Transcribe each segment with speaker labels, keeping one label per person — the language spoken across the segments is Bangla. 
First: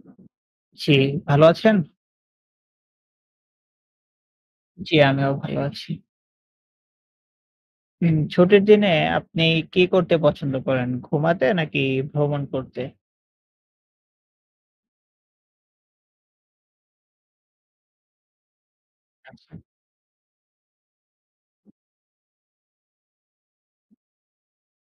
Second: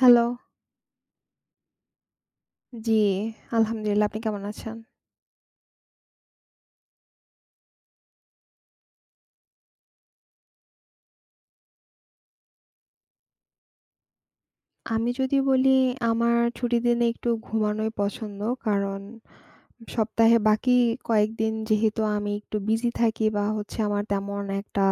Speaker 1: হ্যালো।
Speaker 2: জি, ভালো আছেন?
Speaker 1: জি, আলহামদুলিল্লাহ। আপনি কেমন আছেন?
Speaker 2: জি, আমিও ভালো আছি। হুম, ছুটির দিনে আপনি কি করতে পছন্দ করেন? ঘুমাতে নাকি ভ্রমণ করতে?
Speaker 1: আমি যদি বলি আমার ছুটির দিনে একটু ঘুমানোই পছন্দ। কারণ
Speaker 2: আচ্ছা,
Speaker 1: সপ্তাহে বাকি কয়েকদিন যেহেতু আমি একটু বিজি থাকি বা হচ্ছে আমার তেমন একটা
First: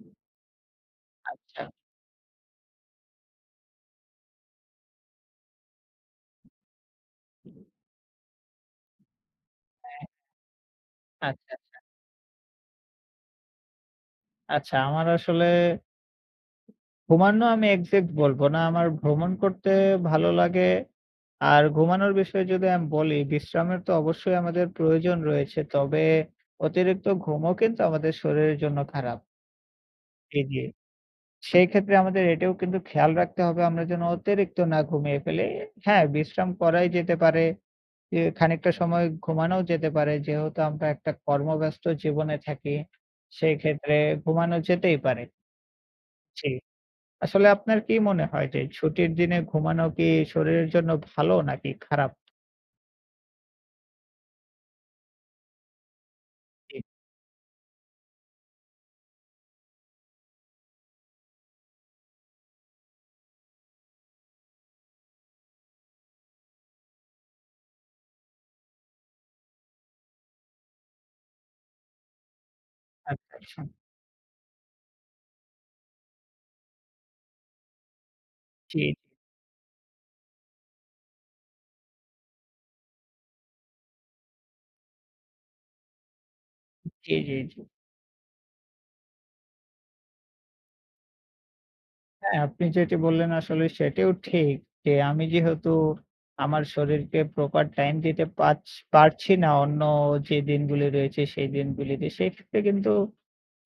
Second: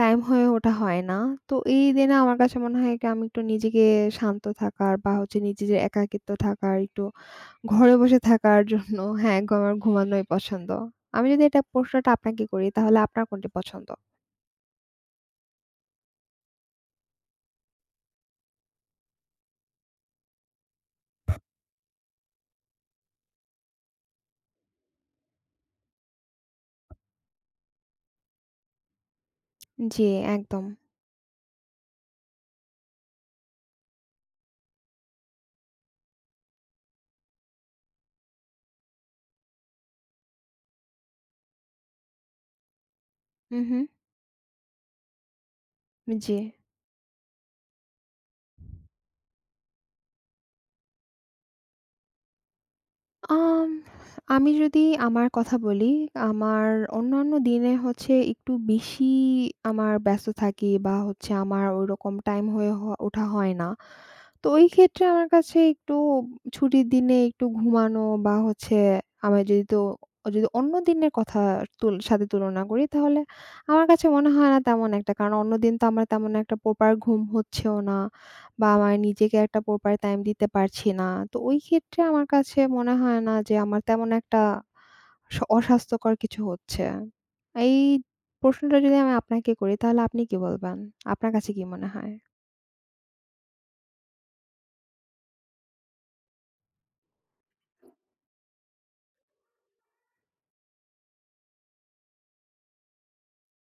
Speaker 1: টাইম হয়ে ওঠা হয় না। তো
Speaker 2: আচ্ছা।
Speaker 1: এই দিনে আমার কাছে মনে হয় কি আমি একটু নিজেকে শান্ত থাকার বা হচ্ছে নিজের একাকিত্ব থাকার, একটু ঘরে বসে থাকার জন্য হ্যাঁ, আমার
Speaker 2: হ্যাঁ,
Speaker 1: ঘুমানোই পছন্দ। আমি যদি
Speaker 2: আচ্ছা,
Speaker 1: এটা
Speaker 2: আচ্ছা।
Speaker 1: প্রশ্নটা আপনাকে করি তাহলে আপনার কোনটি পছন্দ?
Speaker 2: আচ্ছা, আমার আসলে ঘুমানো আমি এক্সাক্ট বলব না। আমার ভ্রমণ করতে ভালো লাগে। আর ঘুমানোর বিষয়ে যদি আমি বলি, বিশ্রামের তো অবশ্যই আমাদের প্রয়োজন রয়েছে। তবে অতিরিক্ত ঘুমও কিন্তু আমাদের শরীরের জন্য খারাপ।
Speaker 1: জি,
Speaker 2: জি, জি।
Speaker 1: একদম।
Speaker 2: সেই ক্ষেত্রে আমাদের এটাও কিন্তু খেয়াল রাখতে হবে আমরা যেন অতিরিক্ত না ঘুমিয়ে ফেলি। হ্যাঁ, বিশ্রাম করাই যেতে পারে, এ খানিকটা সময় ঘুমানোও যেতে পারে। যেহেতু আমরা একটা কর্মব্যস্ত জীবনে থাকি, সেই
Speaker 1: উহু।
Speaker 2: ক্ষেত্রে ঘুমানো যেতেই পারে।
Speaker 1: জি।
Speaker 2: জি। আসলে আপনার কি মনে হয় যে ছুটির দিনে ঘুমানো কি শরীরের জন্য ভালো নাকি খারাপ?
Speaker 1: আম আমি যদি আমার কথা বলি, আমার
Speaker 2: জি,
Speaker 1: অন্যান্য দিনে হচ্ছে একটু বেশি আমার ব্যস্ত থাকি বা হচ্ছে আমার ওইরকম টাইম হয়ে ওঠা হয় না। তো ওই ক্ষেত্রে আমার কাছে একটু ছুটির দিনে একটু ঘুমানো বা হচ্ছে আমি যদি তো যদি অন্য দিনের কথা সাথে তুলনা করি তাহলে
Speaker 2: আচ্ছা, আচ্ছা।
Speaker 1: আমার কাছে মনে হয় না তেমন একটা। কারণ অন্যদিন তো আমার তেমন একটা প্রপার ঘুম হচ্ছেও না। বা
Speaker 2: জি,
Speaker 1: আমার নিজেকে একটা প্রপার টাইম দিতে পারছি না। তো ওই ক্ষেত্রে আমার কাছে মনে হয় না যে আমার তেমন একটা অস্বাস্থ্যকর কিছু হচ্ছে।
Speaker 2: জি, জি, জি। জি।
Speaker 1: এই প্রশ্নটা যদি আমি আপনাকে করি তাহলে আপনি কি বলবেন? আপনার কাছে কি মনে হয়?
Speaker 2: হ্যাঁ, আপনি যেটি বললেন আসলে সেটিও ঠিক যে আমি যেহেতু আমার শরীরকে প্রপার টাইম দিতে পারছি না অন্য যে দিনগুলি রয়েছে সেই দিনগুলিতে, সেক্ষেত্রে কিন্তু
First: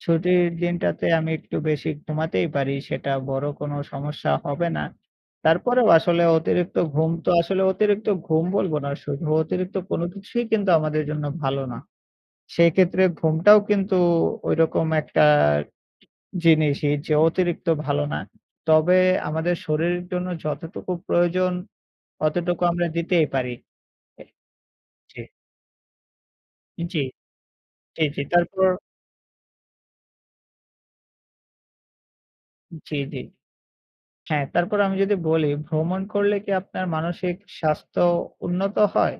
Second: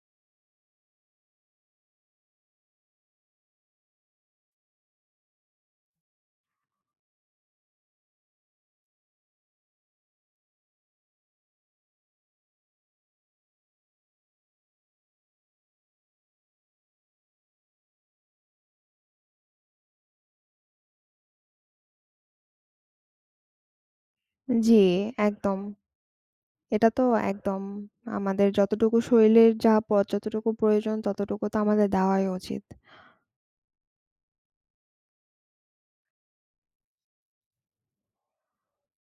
Speaker 2: ছুটির দিনটাতে আমি একটু বেশি ঘুমাতেই পারি। সেটা বড় কোনো সমস্যা হবে না। তারপরেও আসলে অতিরিক্ত ঘুম তো আসলে অতিরিক্ত ঘুম বলবো না, শুধু অতিরিক্ত কোনো কিছুই কিন্তু আমাদের জন্য ভালো না। সেক্ষেত্রে ঘুমটাও কিন্তু ঐরকম একটা জিনিসই যে অতিরিক্ত ভালো না। তবে আমাদের শরীরের জন্য যতটুকু প্রয়োজন অতটুকু আমরা দিতেই পারি। এ
Speaker 1: জি,
Speaker 2: জি,
Speaker 1: একদম। এটা
Speaker 2: জি,
Speaker 1: তো একদম
Speaker 2: জি, জি।
Speaker 1: আমাদের
Speaker 2: তারপর
Speaker 1: যতটুকু শরীরের যা প যতটুকু প্রয়োজন ততটুকু তো আমাদের দেওয়াই উচিত।
Speaker 2: জি, জি। হ্যাঁ, তারপর আমি যদি বলি ভ্রমণ করলে কি আপনার মানসিক স্বাস্থ্য উন্নত হয়?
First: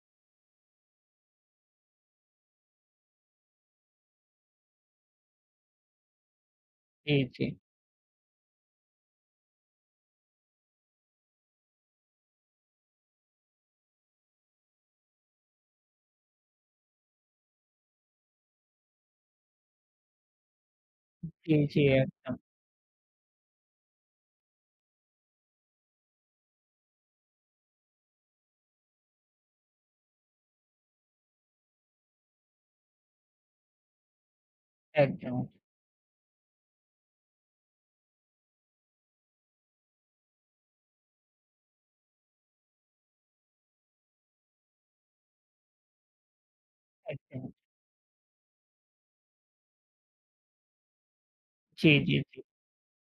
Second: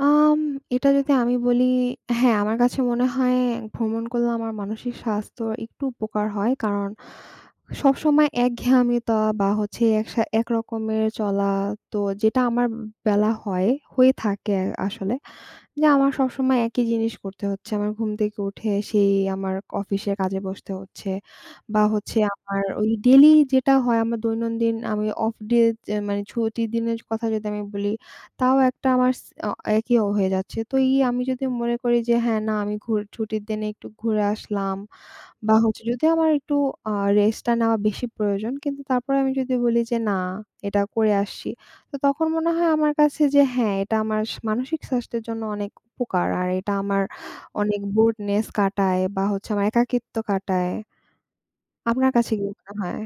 Speaker 1: আম এটা যদি আমি বলি, হ্যাঁ, আমার কাছে মনে হয় ভ্রমণ করলে আমার মানসিক স্বাস্থ্য একটু উপকার হয়। কারণ
Speaker 2: জি, জি।
Speaker 1: সবসময় একঘেয়ামিতা বা হচ্ছে একরকমের চলা তো যেটা আমার বেলা হয়, হয়ে থাকে আসলে। যে আমার সবসময় একই জিনিস করতে হচ্ছে। আমার ঘুম থেকে উঠে সেই আমার অফিসের কাজে বসতে হচ্ছে।
Speaker 2: জি, জি,
Speaker 1: বা হচ্ছে
Speaker 2: একদম,
Speaker 1: আমার ওই ডেইলি যেটা হয় আমার দৈনন্দিন আমি অফ ডে যে মানে ছুটির দিনের কথা যদি আমি বলি, তাও একটা আমার স অ একই হয়ে যাচ্ছে। তো এই আমি যদি মনে করি যে হ্যাঁ, না আমি ছুটির দিনে একটু ঘুরে আসলাম
Speaker 2: একদম,
Speaker 1: বা হচ্ছে যদি আমার একটু আ রেস্টটা নেওয়া বেশি প্রয়োজন। কিন্তু তারপরে আমি যদি বলি যে না এটা করে আসছি। তো তখন মনে হয় আমার কাছে যে হ্যাঁ, এটা আমার মানসিক স্বাস্থ্যের জন্য অনেক উপকার। আর এটা আমার
Speaker 2: একদম।
Speaker 1: অনেক বোরডনেস কাটায় বা হচ্ছে আমার একাকিত্ব কাটায়।
Speaker 2: জি,
Speaker 1: আপনার
Speaker 2: জি,
Speaker 1: কাছে
Speaker 2: জি।
Speaker 1: কি মনে হয়?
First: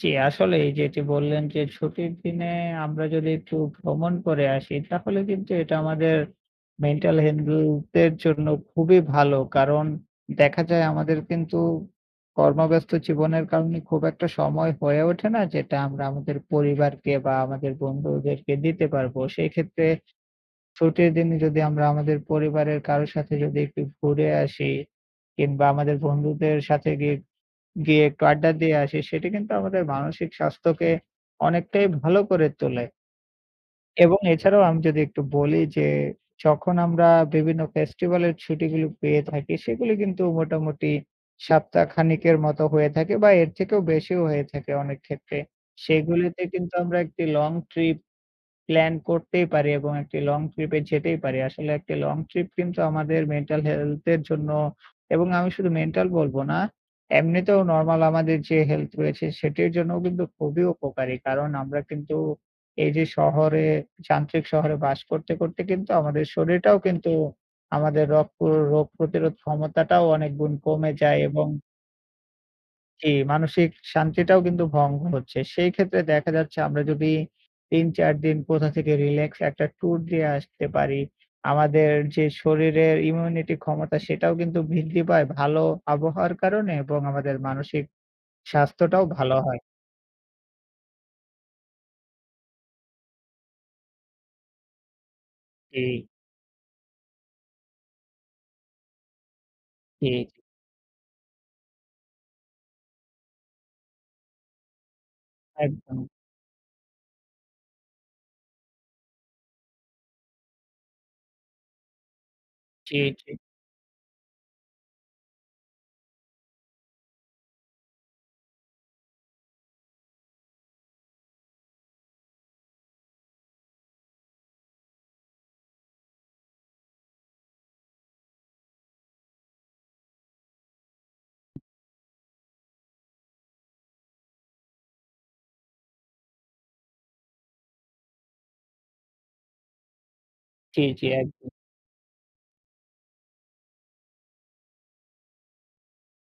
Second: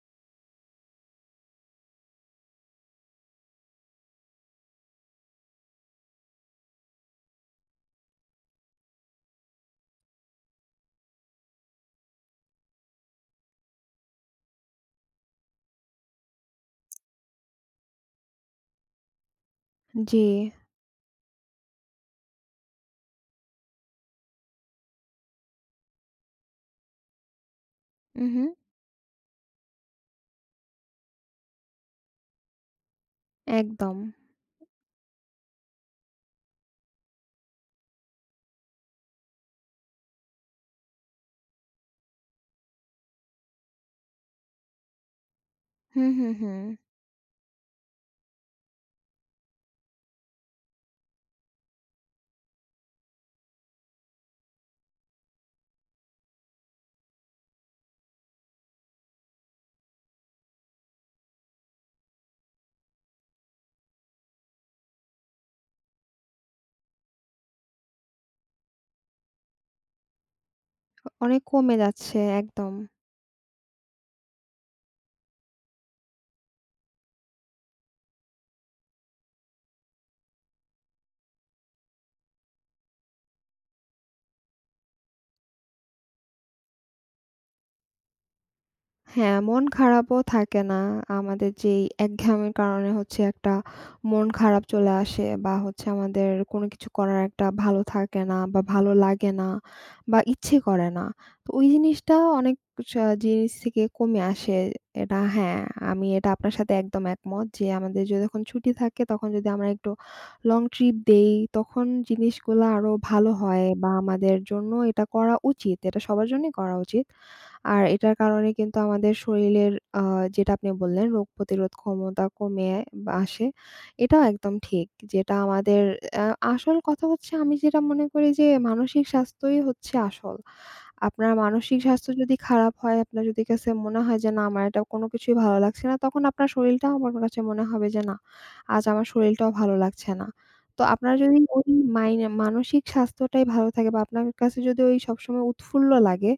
Speaker 2: জি, আসলে এই যেটি বললেন যে ছুটির দিনে আমরা যদি একটু ভ্রমণ করে আসি তাহলে কিন্তু এটা আমাদের মেন্টাল হেলথ এর জন্য খুবই ভালো। কারণ দেখা যায় আমাদের কিন্তু কর্মব্যস্ত জীবনের কারণে খুব একটা সময় হয়ে ওঠে না যেটা আমরা আমাদের পরিবারকে বা আমাদের বন্ধুদেরকে দিতে পারবো। সেক্ষেত্রে
Speaker 1: জি।
Speaker 2: ছুটির দিনে যদি আমরা আমাদের পরিবারের কারো সাথে যদি একটু ঘুরে আসি কিংবা আমাদের বন্ধুদের সাথে গিয়ে গিয়ে একটু
Speaker 1: উহু,
Speaker 2: আড্ডা দিয়ে আসি, সেটি কিন্তু আমাদের মানসিক স্বাস্থ্যকে অনেকটাই ভালো করে তোলে।
Speaker 1: একদম।
Speaker 2: এবং এছাড়াও আমি যদি একটু বলি যে, যখন আমরা বিভিন্ন ফেস্টিভ্যালের ছুটিগুলো পেয়ে থাকি, সেগুলি কিন্তু মোটামুটি সপ্তাহখানেকের মতো হয়ে থাকে বা এর থেকেও বেশিও হয়ে থাকে অনেক ক্ষেত্রে।
Speaker 1: হুম, হুম,
Speaker 2: সেগুলিতে
Speaker 1: হুম।
Speaker 2: কিন্তু আমরা একটি লং ট্রিপ প্ল্যান করতেই পারি এবং একটি লং ট্রিপে যেতেই পারি। আসলে একটি লং ট্রিপ কিন্তু আমাদের মেন্টাল হেলথ এর জন্য এবং আমি শুধু মেন্টাল বলবো না, এমনিতেও নরমাল আমাদের যে হেলথ রয়েছে সেটির জন্যও কিন্তু খুবই উপকারী। কারণ আমরা কিন্তু এই যে শহরে যান্ত্রিক শহরে বাস করতে, করতে কিন্তু আমাদের শরীরটাও কিন্তু আমাদের রগ প্র রোগ প্রতিরোধ ক্ষমতাটাও অনেক গুণ কমে যায়
Speaker 1: অনেক
Speaker 2: এবং
Speaker 1: কমে যাচ্ছে একদম।
Speaker 2: জি, মানসিক শান্তিটাও কিন্তু ভঙ্গ হচ্ছে। সেই ক্ষেত্রে দেখা যাচ্ছে আমরা যদি ৩-৪ দিন কোথা থেকে রিল্যাক্স একটা ট্যুর দিয়ে আসতে পারি, আমাদের যে শরীরের ইমিউনিটি ক্ষমতা সেটাও কিন্তু বৃদ্ধি পায় ভালো আবহাওয়ার কারণে এবং আমাদের মানসিক স্বাস্থ্যটাও ভালো
Speaker 1: হ্যাঁ,
Speaker 2: হয়।
Speaker 1: মন খারাপও থাকে না। আমাদের যেই একঘেয়েমির কারণে হচ্ছে একটা মন খারাপ চলে আসে বা
Speaker 2: জি,
Speaker 1: হচ্ছে আমাদের কোনো কিছু করার একটা ভালো থাকে না বা ভালো লাগে না
Speaker 2: জি,
Speaker 1: বা ইচ্ছে করে না। তো ওই জিনিসটা অনেক জিনিস থেকে কমে আসে। এটা হ্যাঁ,
Speaker 2: একদম।
Speaker 1: আমি এটা আপনার সাথে একদম একমত যে আমাদের যদি যখন ছুটি থাকে তখন যদি আমরা একটু লং ট্রিপ দেই তখন জিনিসগুলা আরো
Speaker 2: জি,
Speaker 1: ভালো
Speaker 2: জি,
Speaker 1: হয় বা আমাদের জন্য এটা করা উচিত। এটা সবার জন্যই করা উচিত। আর এটার কারণে কিন্তু আমাদের শরীরের যেটা আপনি বললেন রোগ প্রতিরোধ ক্ষমতা কমে বা আসে। এটাও একদম ঠিক। যেটা আমাদের অ্যা আসল কথা হচ্ছে আমি যেটা মনে করি যে মানসিক স্বাস্থ্যই হচ্ছে আসল। আপনার মানসিক স্বাস্থ্য যদি খারাপ হয়, আপনার যদি কাছে মনে হয় যে, "না, আমার এটা কোনো কিছুই ভালো লাগছে না," তখন আপনার শরীরটাও আমার কাছে মনে হবে যে, "না, আজ আমার শরীরটাও ভালো লাগছে না।" তো
Speaker 2: জি, জি,
Speaker 1: আপনার যদি
Speaker 2: একদম।
Speaker 1: ওই মানসিক স্বাস্থ্যটাই ভালো থাকে বা আপনার কাছে যদি ওই সবসময় উৎফুল্ল লাগে,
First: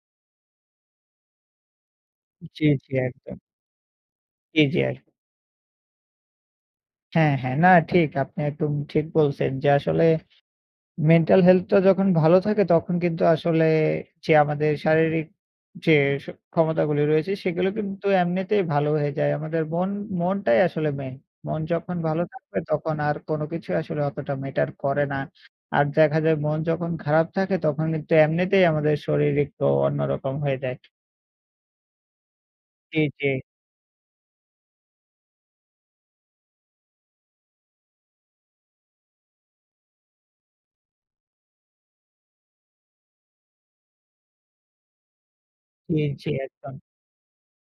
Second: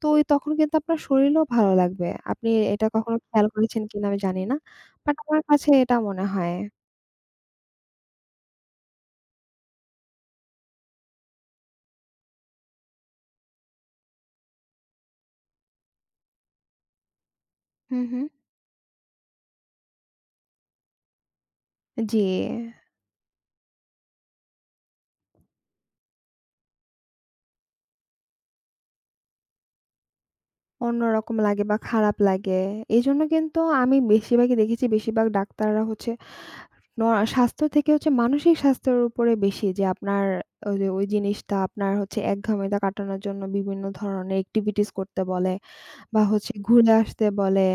Speaker 1: তো ওই তখন কিন্তু আপনার শরীরও ভালো লাগবে। আপনি
Speaker 2: জি,
Speaker 1: এটা
Speaker 2: জি,
Speaker 1: কখনো
Speaker 2: একদম।
Speaker 1: খেয়াল করেছেন কিনা আমি জানি না।
Speaker 2: জি, জি, একদম।
Speaker 1: বাট আমার কাছে এটা মনে হয়।
Speaker 2: হ্যাঁ, হ্যাঁ। না ঠিক আপনি একদম ঠিক বলছেন যে আসলে মেন্টাল হেলথটা যখন ভালো থাকে তখন কিন্তু আসলে যে আমাদের শারীরিক যে স ক্ষমতাগুলি রয়েছে সেগুলো
Speaker 1: হুম,
Speaker 2: কিন্তু
Speaker 1: হুম।
Speaker 2: এমনিতেই ভালো হয়ে যায়। আমাদের মনটাই আসলে মেইন। মন যখন
Speaker 1: জি,
Speaker 2: ভালো থাকবে তখন আর কোনো কিছু আসলে অতটা ম্যাটার করে না। আর দেখা যায় মন যখন খারাপ থাকে তখন কিন্তু এমনিতেই আমাদের শরীর একটু অন্যরকম হয়ে যায়।
Speaker 1: অন্যরকম লাগে বা খারাপ লাগে।
Speaker 2: জি,
Speaker 1: এজন্য
Speaker 2: জি,
Speaker 1: কিন্তু আমি বেশিরভাগই দেখেছি বেশিরভাগ ডাক্তাররা হচ্ছে ন স্বাস্থ্য থেকে হচ্ছে মানসিক স্বাস্থ্যের উপরে বেশি যে আপনার ওই যে ওই জিনিসটা আপনার হচ্ছে একঘেয়েমিটা কাটানোর জন্য বিভিন্ন ধরনের এক্টিভিটিস করতে বলে
Speaker 2: জি,
Speaker 1: বা
Speaker 2: জি
Speaker 1: হচ্ছে
Speaker 2: একদম।
Speaker 1: ঘুরে আসতে বলে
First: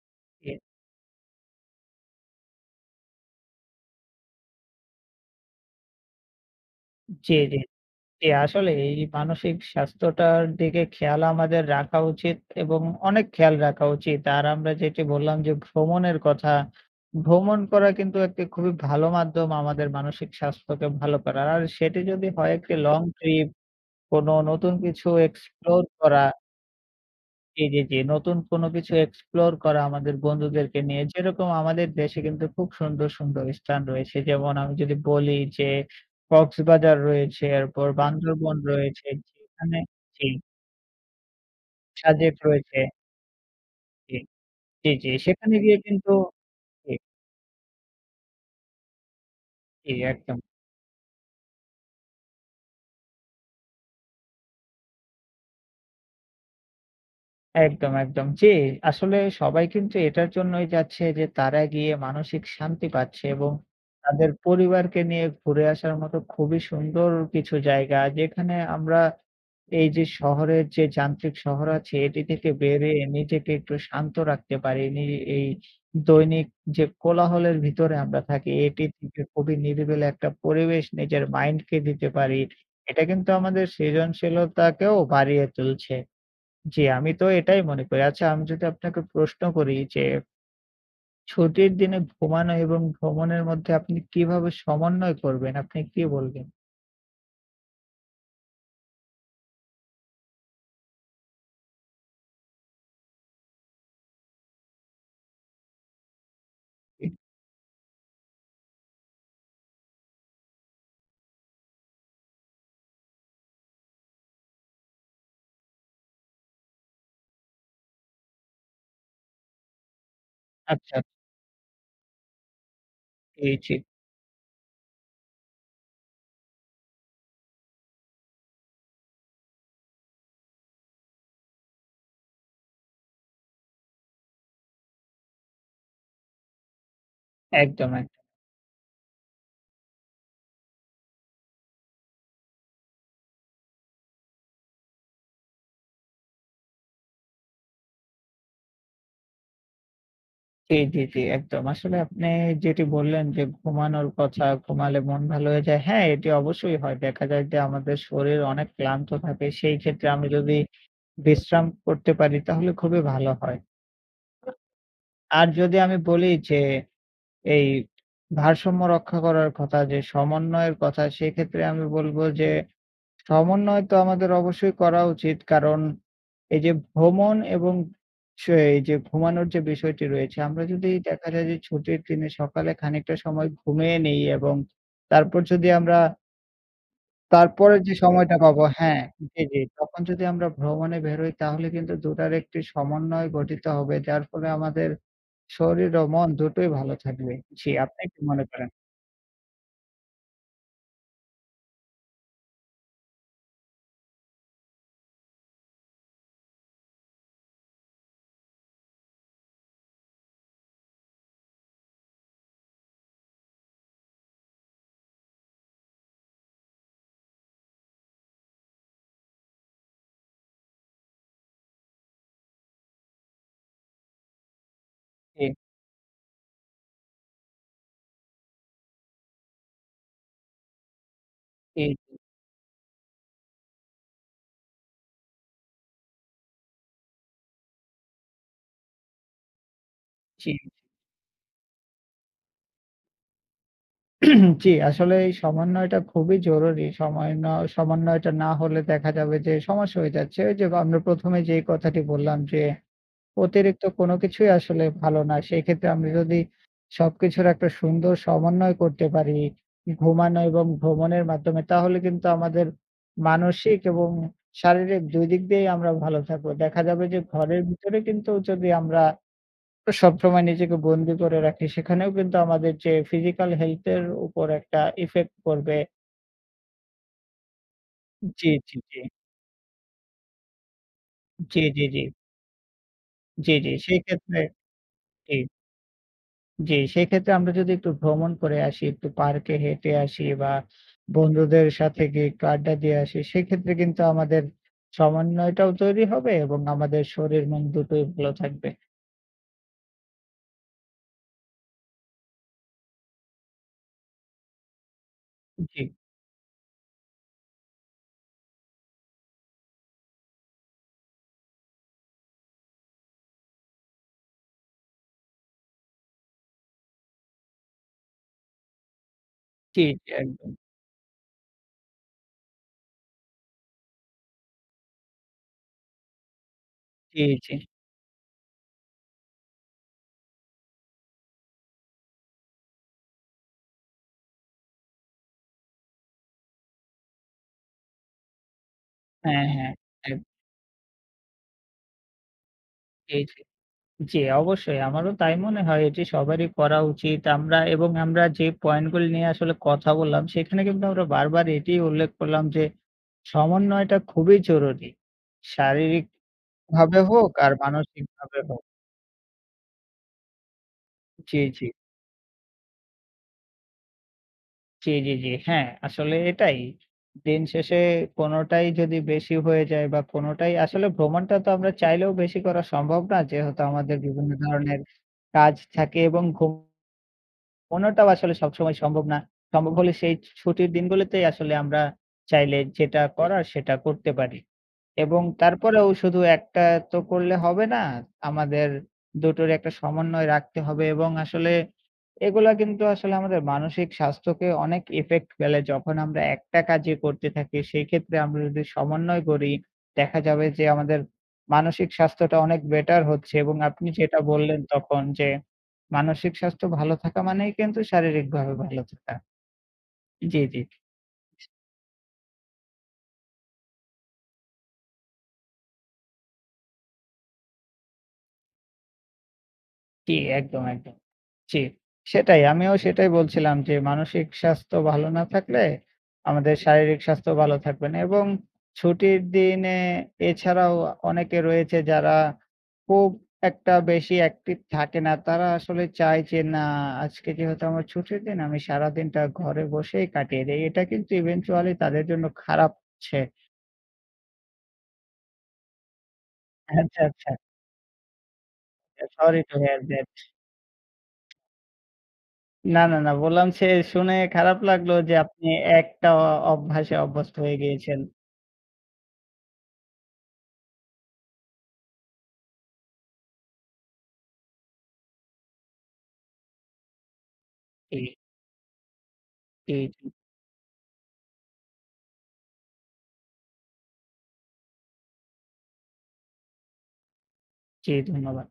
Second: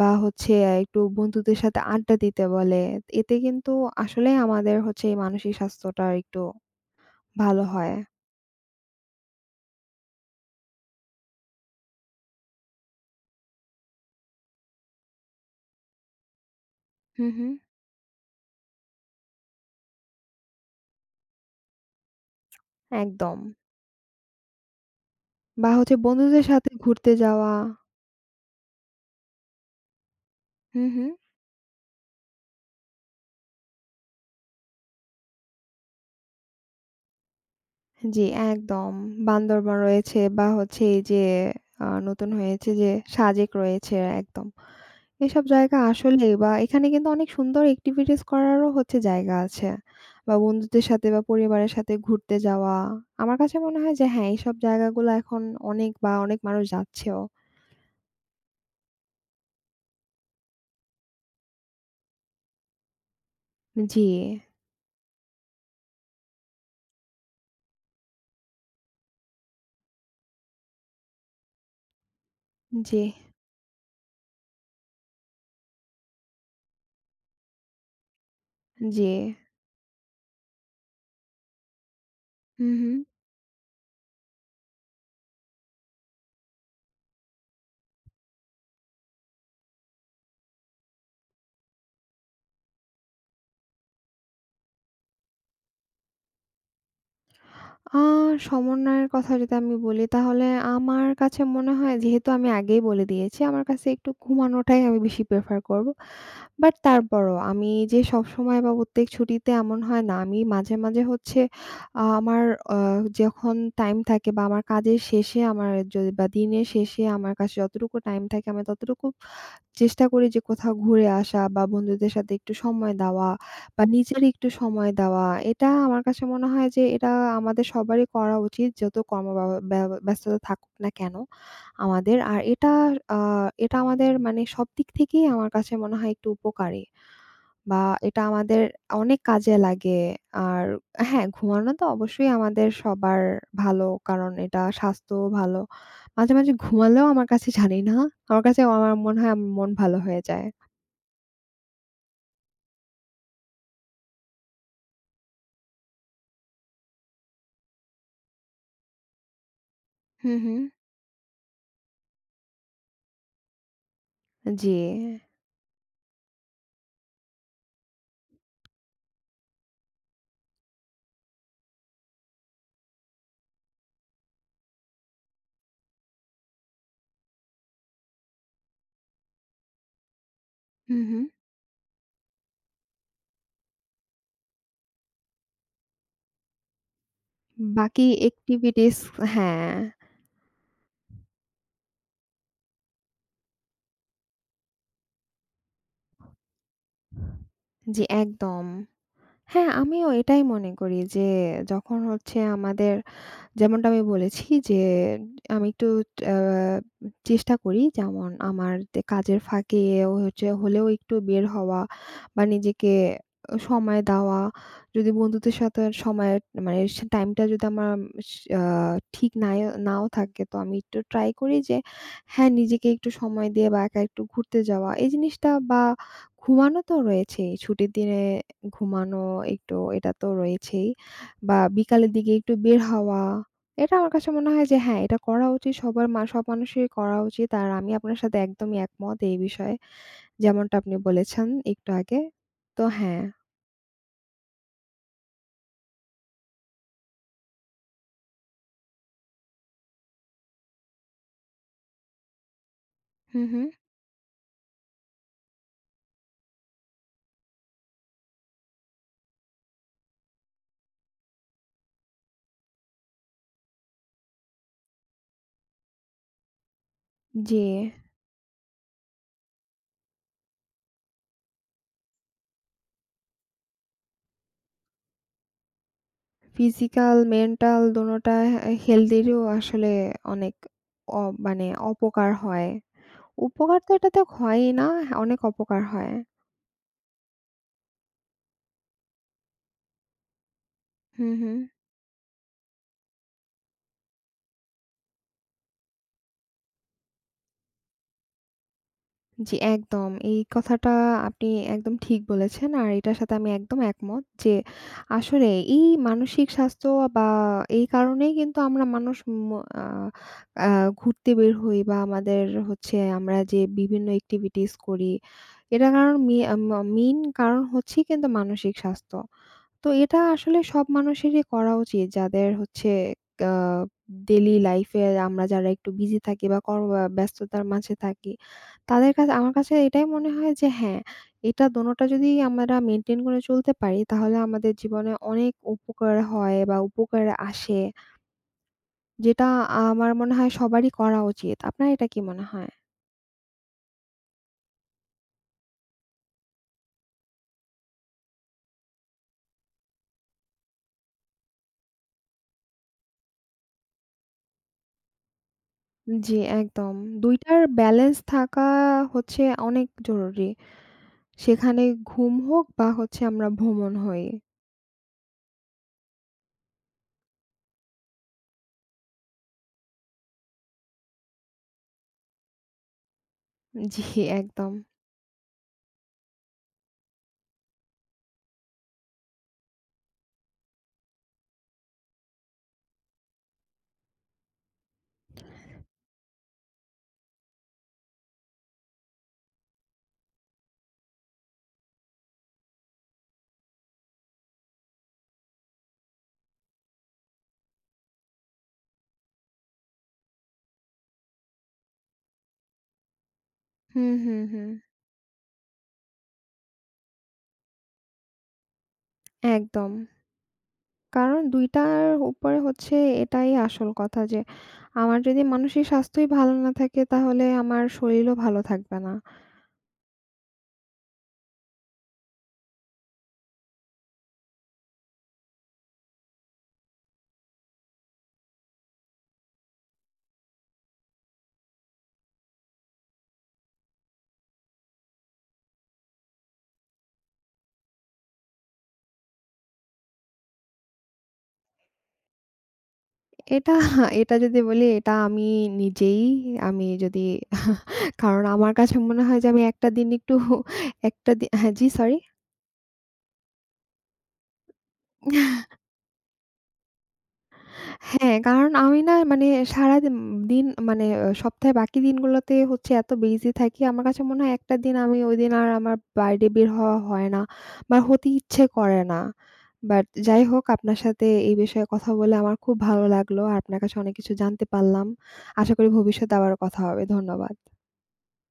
Speaker 1: বা
Speaker 2: জি,
Speaker 1: হচ্ছে একটু বন্ধুদের সাথে আড্ডা দিতে বলে। এতে কিন্তু আসলেই আমাদের হচ্ছে এই মানসিক স্বাস্থ্যটা একটু
Speaker 2: জি, জি।
Speaker 1: ভালো হয়।
Speaker 2: জি, আসলে এই মানসিক স্বাস্থ্যটার দিকে খেয়াল আমাদের রাখা উচিত এবং অনেক খেয়াল রাখা উচিত। আর আমরা যেটি বললাম যে ভ্রমণের কথা,
Speaker 1: হু, হু।
Speaker 2: ভ্রমণ করা কিন্তু একটি খুবই ভালো মাধ্যম আমাদের মানসিক স্বাস্থ্যকে ভালো করার। আর সেটি যদি হয় একটি লং
Speaker 1: একদম।
Speaker 2: ট্রিপ, কোনো নতুন কিছু
Speaker 1: বা
Speaker 2: এক্সপ্লোর
Speaker 1: হচ্ছে
Speaker 2: করা।
Speaker 1: বন্ধুদের সাথে ঘুরতে যাওয়া।
Speaker 2: জি, জি, জি। নতুন কোনো কিছু explore করা আমাদের বন্ধুদেরকে
Speaker 1: হু,
Speaker 2: নিয়ে।
Speaker 1: হু।
Speaker 2: যেরকম আমাদের দেশে কিন্তু খুব সুন্দর, সুন্দর স্থান রয়েছে। যেমন আমি যদি বলি যে কক্সবাজার রয়েছে, এরপর
Speaker 1: জি,
Speaker 2: বান্দরবন
Speaker 1: একদম।
Speaker 2: রয়েছে।
Speaker 1: বান্দরবান
Speaker 2: যেখানে
Speaker 1: রয়েছে
Speaker 2: জি,
Speaker 1: বা হচ্ছে এই যে নতুন
Speaker 2: সাজেক
Speaker 1: হয়েছে
Speaker 2: রয়েছে।
Speaker 1: যে সাজেক রয়েছে
Speaker 2: জি,
Speaker 1: একদম।
Speaker 2: জি, জি।
Speaker 1: এসব
Speaker 2: সেখানে
Speaker 1: জায়গা
Speaker 2: গিয়ে কিন্তু
Speaker 1: আসলেই বা এখানে
Speaker 2: জি,
Speaker 1: কিন্তু অনেক সুন্দর এক্টিভিটিস করারও হচ্ছে জায়গা আছে।
Speaker 2: জি
Speaker 1: বা
Speaker 2: একদম।
Speaker 1: বন্ধুদের সাথে বা পরিবারের সাথে ঘুরতে যাওয়া। আমার কাছে মনে হয় যে হ্যাঁ, এইসব জায়গাগুলো এখন অনেক বা অনেক মানুষ যাচ্ছেও।
Speaker 2: একদম, একদম। জি, আসলে সবাই কিন্তু এটার জন্যই যাচ্ছে যে তারা গিয়ে মানসিক শান্তি পাচ্ছে এবং
Speaker 1: জি,
Speaker 2: তাদের পরিবারকে নিয়ে ঘুরে আসার মতো খুবই সুন্দর কিছু জায়গা। যেখানে আমরা এই যে শহরের যে যান্ত্রিক শহর আছে এটি থেকে
Speaker 1: জি,
Speaker 2: বেরিয়ে নিজেকে একটু শান্ত রাখতে পারি। এই দৈনিক যে কোলাহলের ভিতরে আমরা থাকি এটি
Speaker 1: জি।
Speaker 2: থেকে খুবই নিরিবিলি একটা পরিবেশ নিজের মাইন্ডকে দিতে পারি।
Speaker 1: হু, হু।
Speaker 2: এটা কিন্তু আমাদের সৃজনশীলতাকেও বাড়িয়ে তুলছে। জি, আমি তো এটাই মনে করি। আচ্ছা, আমি যদি আপনাকে প্রশ্ন করি যে, ছুটির দিনে ঘুমানো এবং ভ্রমণের মধ্যে আপনি কিভাবে সমন্বয় করবেন? আপনি কি বলবেন?
Speaker 1: আ সমন্বয়ের কথা যদি আমি বলি তাহলে আমার কাছে মনে হয় যেহেতু আমি আগেই বলে দিয়েছি আমার কাছে একটু ঘুমানোটাই আমি বেশি প্রেফার করব। বাট
Speaker 2: হুম।
Speaker 1: তারপরও আমি যে সবসময় বা প্রত্যেক ছুটিতে এমন হয় না। আমি মাঝে, মাঝে হচ্ছে আমার আ যখন টাইম থাকে বা আমার কাজের শেষে আমার যদি বা দিনের শেষে আমার কাছে যতটুকু টাইম থাকে আমি ততটুকু চেষ্টা করি যে কোথাও
Speaker 2: আচ্ছা,
Speaker 1: ঘুরে আসা বা বন্ধুদের সাথে একটু সময় দেওয়া
Speaker 2: জি, জি।
Speaker 1: বা নিজের একটু সময় দেওয়া। এটা আমার কাছে মনে হয় যে এটা আমাদের সবারই করা উচিত যত কর্ম বা ব্যা ব্যস্ততা থাকুক না কেন আমাদের। আর এটা আ এটা আমাদের মানে সব দিক থেকেই আমার কাছে মনে হয় একটু উপকারী। বা
Speaker 2: একদম, একদম।
Speaker 1: এটা আমাদের অনেক কাজে লাগে। আর হ্যাঁ, ঘুমানো তো অবশ্যই আমাদের সবার ভালো। কারণ এটা স্বাস্থ্যও ভালো। মাঝে, মাঝে ঘুমালেও আমার কাছে জানি না। আমার কাছে আমার মনে হয় আমার মন ভালো হয়ে যায়।
Speaker 2: জি, জি, জি, একদম। আসলে আপনি যেটি বললেন যে, ঘুমানোর কথা, ঘুমালে মন ভালো হয়ে যায়। হ্যাঁ, এটি অবশ্যই হয়। দেখা যায় যে, আমাদের শরীর অনেক ক্লান্ত থাকে। সেই ক্ষেত্রে আমি
Speaker 1: হুম,
Speaker 2: যদি
Speaker 1: হুম।
Speaker 2: বিশ্রাম করতে পারি, তাহলে খুবই ভালো হয়।
Speaker 1: জি।
Speaker 2: আর যদি আমি বলি যে এই ভারসাম্য রক্ষা করার কথা যে সমন্বয়ের কথা সেক্ষেত্রে আমি বলব যে সমন্বয় তো আমাদের অবশ্যই করা উচিত। কারণ এই যে ভ্রমণ এবং সে এই যে ঘুমানোর যে বিষয়টি রয়েছে আমরা যদি
Speaker 1: হুম, হুম।
Speaker 2: দেখা যায় যে ছুটির দিনে সকালে খানিকটা সময় ঘুমিয়ে নেই এবং তারপর যদি আমরা তারপরের যে
Speaker 1: বাকি
Speaker 2: সময়টা পাবো
Speaker 1: এক্টিভিটিস
Speaker 2: হ্যাঁ, জি, জি।
Speaker 1: হ্যাঁ,
Speaker 2: তখন যদি আমরা ভ্রমণে বেরোই তাহলে কিন্তু ২ টার একটি সমন্বয় গঠিত হবে। যার ফলে আমাদের শরীর ও মন দুটোই ভালো থাকবে। জি,
Speaker 1: জি
Speaker 2: আপনি কি মনে
Speaker 1: একদম।
Speaker 2: করেন?
Speaker 1: হ্যাঁ, আমিও এটাই মনে করি যে যখন হচ্ছে আমাদের যেমনটা আমি বলেছি যে আমি একটু আ চেষ্টা করি যেমন আমার কাজের ফাঁকে ও হচ্ছে হলেও একটু বের হওয়া বা নিজেকে সময় দেওয়া। যদি বন্ধুদের সাথে সময় মানে সে টাইমটা যদি আমার স আ ঠিক নাও থাকে তো আমি একটু ট্রাই করি যে হ্যাঁ, নিজেকে একটু সময় দিয়ে বা একা একটু ঘুরতে যাওয়া। এই
Speaker 2: জি,
Speaker 1: জিনিসটা বা ঘুমানো তো রয়েছেই। ছুটির দিনে ঘুমানো একটু এটা তো রয়েছেই বা বিকালের
Speaker 2: জি,
Speaker 1: দিকে একটু বের হওয়া। এটা আমার কাছে মনে হয় যে হ্যাঁ, এটা করা উচিত। সবার মা সব মানুষেরই করা উচিত। আর আমি আপনার সাথে একদমই একমত এই বিষয়ে।
Speaker 2: জি,
Speaker 1: যেমনটা আপনি বলেছেন একটু আগে। তো হ্যাঁ,
Speaker 2: জি, আসলে এই সমন্বয়টা খুবই জরুরি। সমন্বয়টা না হলে দেখা যাবে যে সমস্যা হয়ে যাচ্ছে। ওই যে আমরা ১ম এ যেই কথাটি বললাম যে
Speaker 1: হুম, হুম।
Speaker 2: অতিরিক্ত কোনো কিছুই আসলে ভালো না। সেক্ষেত্রে আমরা যদি সবকিছুর একটা সুন্দর সমন্বয় করতে পারি, ঘুমানো এবং ভ্রমণের মাধ্যমে তাহলে কিন্তু আমাদের মানসিক এবং শারীরিক ২ দিক দিয়েই আমরা ভালো থাকবো। দেখা যাবে যে ঘরের
Speaker 1: জি,
Speaker 2: ভিতরে কিন্তু যদি আমরা সবসময় নিজেকে বন্দি করে রাখি, সেখানেও কিন্তু আমাদের যে ফিজিক্যাল হেলথ এর উপর একটা ইফেক্ট পড়বে
Speaker 1: ফিজিক্যাল, মেন্টাল দোনোটা
Speaker 2: জি,
Speaker 1: হে
Speaker 2: জি, জি।
Speaker 1: হেলথেরও আসলে অনেক অ
Speaker 2: জি,
Speaker 1: মানে
Speaker 2: জি, জি।
Speaker 1: অপকার হয়।
Speaker 2: জি, জি।
Speaker 1: উপকার তো
Speaker 2: সেই
Speaker 1: এটাতে
Speaker 2: ক্ষেত্রে
Speaker 1: হয়ই না,
Speaker 2: জি,
Speaker 1: অনেক অপকার হয়।
Speaker 2: জি। সেক্ষেত্রে আমরা যদি একটু ভ্রমণ করে আসি, একটু পার্কে হেঁটে আসি বা
Speaker 1: হুম, হুম।
Speaker 2: বন্ধুদের সাথে গিয়ে একটু আড্ডা দিয়ে আসি, সেক্ষেত্রে কিন্তু আমাদের সমন্বয়টাও তৈরি হবে এবং আমাদের শরীর মন দুটোই ভালো থাকবে।
Speaker 1: জি, একদম। এই কথাটা আপনি একদম ঠিক বলেছেন। আর এটার সাথে আমি একদম একমত যে আসলে
Speaker 2: জি,
Speaker 1: এই মানসিক স্বাস্থ্য বা এই কারণেই কিন্তু আমরা মানুষ ম আ আ ঘুরতে বের হই বা আমাদের হচ্ছে আমরা যে বিভিন্ন activities করি, এটার কারণ মি আ ম মেইন কারণ হচ্ছেই কিন্তু মানসিক স্বাস্থ্য।
Speaker 2: জি,
Speaker 1: তো
Speaker 2: জি
Speaker 1: এটা
Speaker 2: একদম।
Speaker 1: আসলে সব মানুষেরই করা উচিত যাদের হচ্ছে আ ডেইলি লাইফ এ আমরা যারা একটু বিজি থাকি বা কর্ম বা
Speaker 2: জি, জি।
Speaker 1: ব্যস্ততার মাঝে থাকি, তাদের কাছে আমার কাছে এটাই মনে হয় যে হ্যাঁ, এটা দোনোটা যদি আমরা মেইনটেইন করে চলতে পারি তাহলে আমাদের জীবনে অনেক উপকার হয় বা উপকার আসে।
Speaker 2: হ্যাঁ,
Speaker 1: যেটা
Speaker 2: হ্যাঁ।
Speaker 1: আমার
Speaker 2: এক
Speaker 1: মনে হয় সবারই করা উচিত। আপনার এটা কি মনে হয়?
Speaker 2: জি, জি। জি, অবশ্যই। আমারও তাই মনে হয় এটি সবারই করা উচিত। আমরা এবং আমরা যে পয়েন্টগুলি নিয়ে আসলে কথা বললাম, সেখানে কিন্তু আমরা বারবার এটি উল্লেখ করলাম যে সমন্বয়টা খুবই জরুরি।
Speaker 1: জি,
Speaker 2: শারীরিকভাবে
Speaker 1: একদম।
Speaker 2: হোক
Speaker 1: ২
Speaker 2: আর
Speaker 1: টার ব্যালেন্স
Speaker 2: মানসিকভাবে হোক।
Speaker 1: থাকা হচ্ছে অনেক জরুরি।
Speaker 2: জি, জি।
Speaker 1: সেখানে ঘুম হোক বা হচ্ছে আমরা ভ্রমণ হই।
Speaker 2: জি, জি, জি। হ্যাঁ, আসলে এটাই। দিন শেষে কোনটাই যদি বেশি হয়ে যায় বা কোনটাই আসলে ভ্রমণটা তো আমরা চাইলেও বেশি করা সম্ভব না। যেহেতু আমাদের
Speaker 1: জি,
Speaker 2: বিভিন্ন
Speaker 1: একদম।
Speaker 2: ধরনের কাজ থাকে এবং ঘুম কোনটাও আসলে সবসময় সম্ভব না। সম্ভব হলে সেই ছুটির দিনগুলোতেই আসলে আমরা চাইলে যেটা করার সেটা করতে পারি। এবং তারপরেও শুধু একটা তো করলে হবে না। আমাদের দুটোর একটা সমন্বয় রাখতে হবে এবং আসলে এগুলা কিন্তু আসলে আমাদের মানসিক স্বাস্থ্যকে অনেক ইফেক্ট ফেলে। যখন আমরা একটা কাজই করতে থাকি, সেক্ষেত্রে আমরা যদি সমন্বয় করি, দেখা যাবে যে আমাদের মানসিক স্বাস্থ্যটা অনেক বেটার হচ্ছে এবং আপনি
Speaker 1: হুম,
Speaker 2: যেটা
Speaker 1: হুম,
Speaker 2: বললেন
Speaker 1: হুম।
Speaker 2: তখন যে, মানসিক স্বাস্থ্য ভালো থাকা মানেই কিন্তু শারীরিকভাবে ভালো থাকা।
Speaker 1: একদম।
Speaker 2: জি, জি।
Speaker 1: কারণ ২ টার উপরে হচ্ছে এটাই আসল কথা যে, আমার যদি মানসিক স্বাস্থ্যই ভালো না থাকে তাহলে আমার শরীরও ভালো থাকবে না।
Speaker 2: জি, একদম, একদম। জি, সেটাই। আমিও সেটাই বলছিলাম যে মানসিক স্বাস্থ্য ভালো না থাকলে আমাদের শারীরিক স্বাস্থ্য ভালো থাকবে না এবং ছুটির দিনে এছাড়াও অনেকে রয়েছে যারা খুব একটা বেশি অ্যাক্টিভ থাকে না। তারা আসলে চায় যে না আজকে যেহেতু আমার ছুটির দিন আমি সারাদিনটা ঘরে বসেই কাটিয়ে দেই। এটা কিন্তু ইভেনচুয়ালি তাদের জন্য খারাপ হচ্ছে।
Speaker 1: এটা এটা যদি বলি এটা আমি নিজেই আমি
Speaker 2: আচ্ছা,
Speaker 1: যদি
Speaker 2: আচ্ছা।
Speaker 1: কারণ আমার কাছে মনে হয়
Speaker 2: সরি
Speaker 1: যে
Speaker 2: টু
Speaker 1: আমি
Speaker 2: হিয়ার
Speaker 1: একটা দিন
Speaker 2: দ্যাট।
Speaker 1: একটু একটা দি হ্যাঁ, জি সরি?
Speaker 2: না, না, না বললাম শুনে খারাপ লাগলো যে আপনি একটা অভ্যাসে অভ্যস্ত হয়ে গিয়েছেন।
Speaker 1: হ্যাঁ, কারণ আমি না মানে সারাদিন দিন মানে আহ, সপ্তাহে বাকি দিনগুলোতে হচ্ছে এত বিজি থাকি। আমার কাছে মনে হয় একটা দিন আমি ওইদিন আর আমার বাইরে বের হওয়া হয় না বা
Speaker 2: জি,
Speaker 1: হতে ইচ্ছে করে না।
Speaker 2: জি, জি,
Speaker 1: বাট যাই হোক আপনার সাথে এই বিষয়ে কথা বলে আমার খুব ভালো লাগলো। আর আপনার কাছে অনেক কিছু জানতে পারলাম। আশা করি ভবিষ্যতে আবারও কথা হবে। ধন্যবাদ।
Speaker 2: জি, ধন্যবাদ।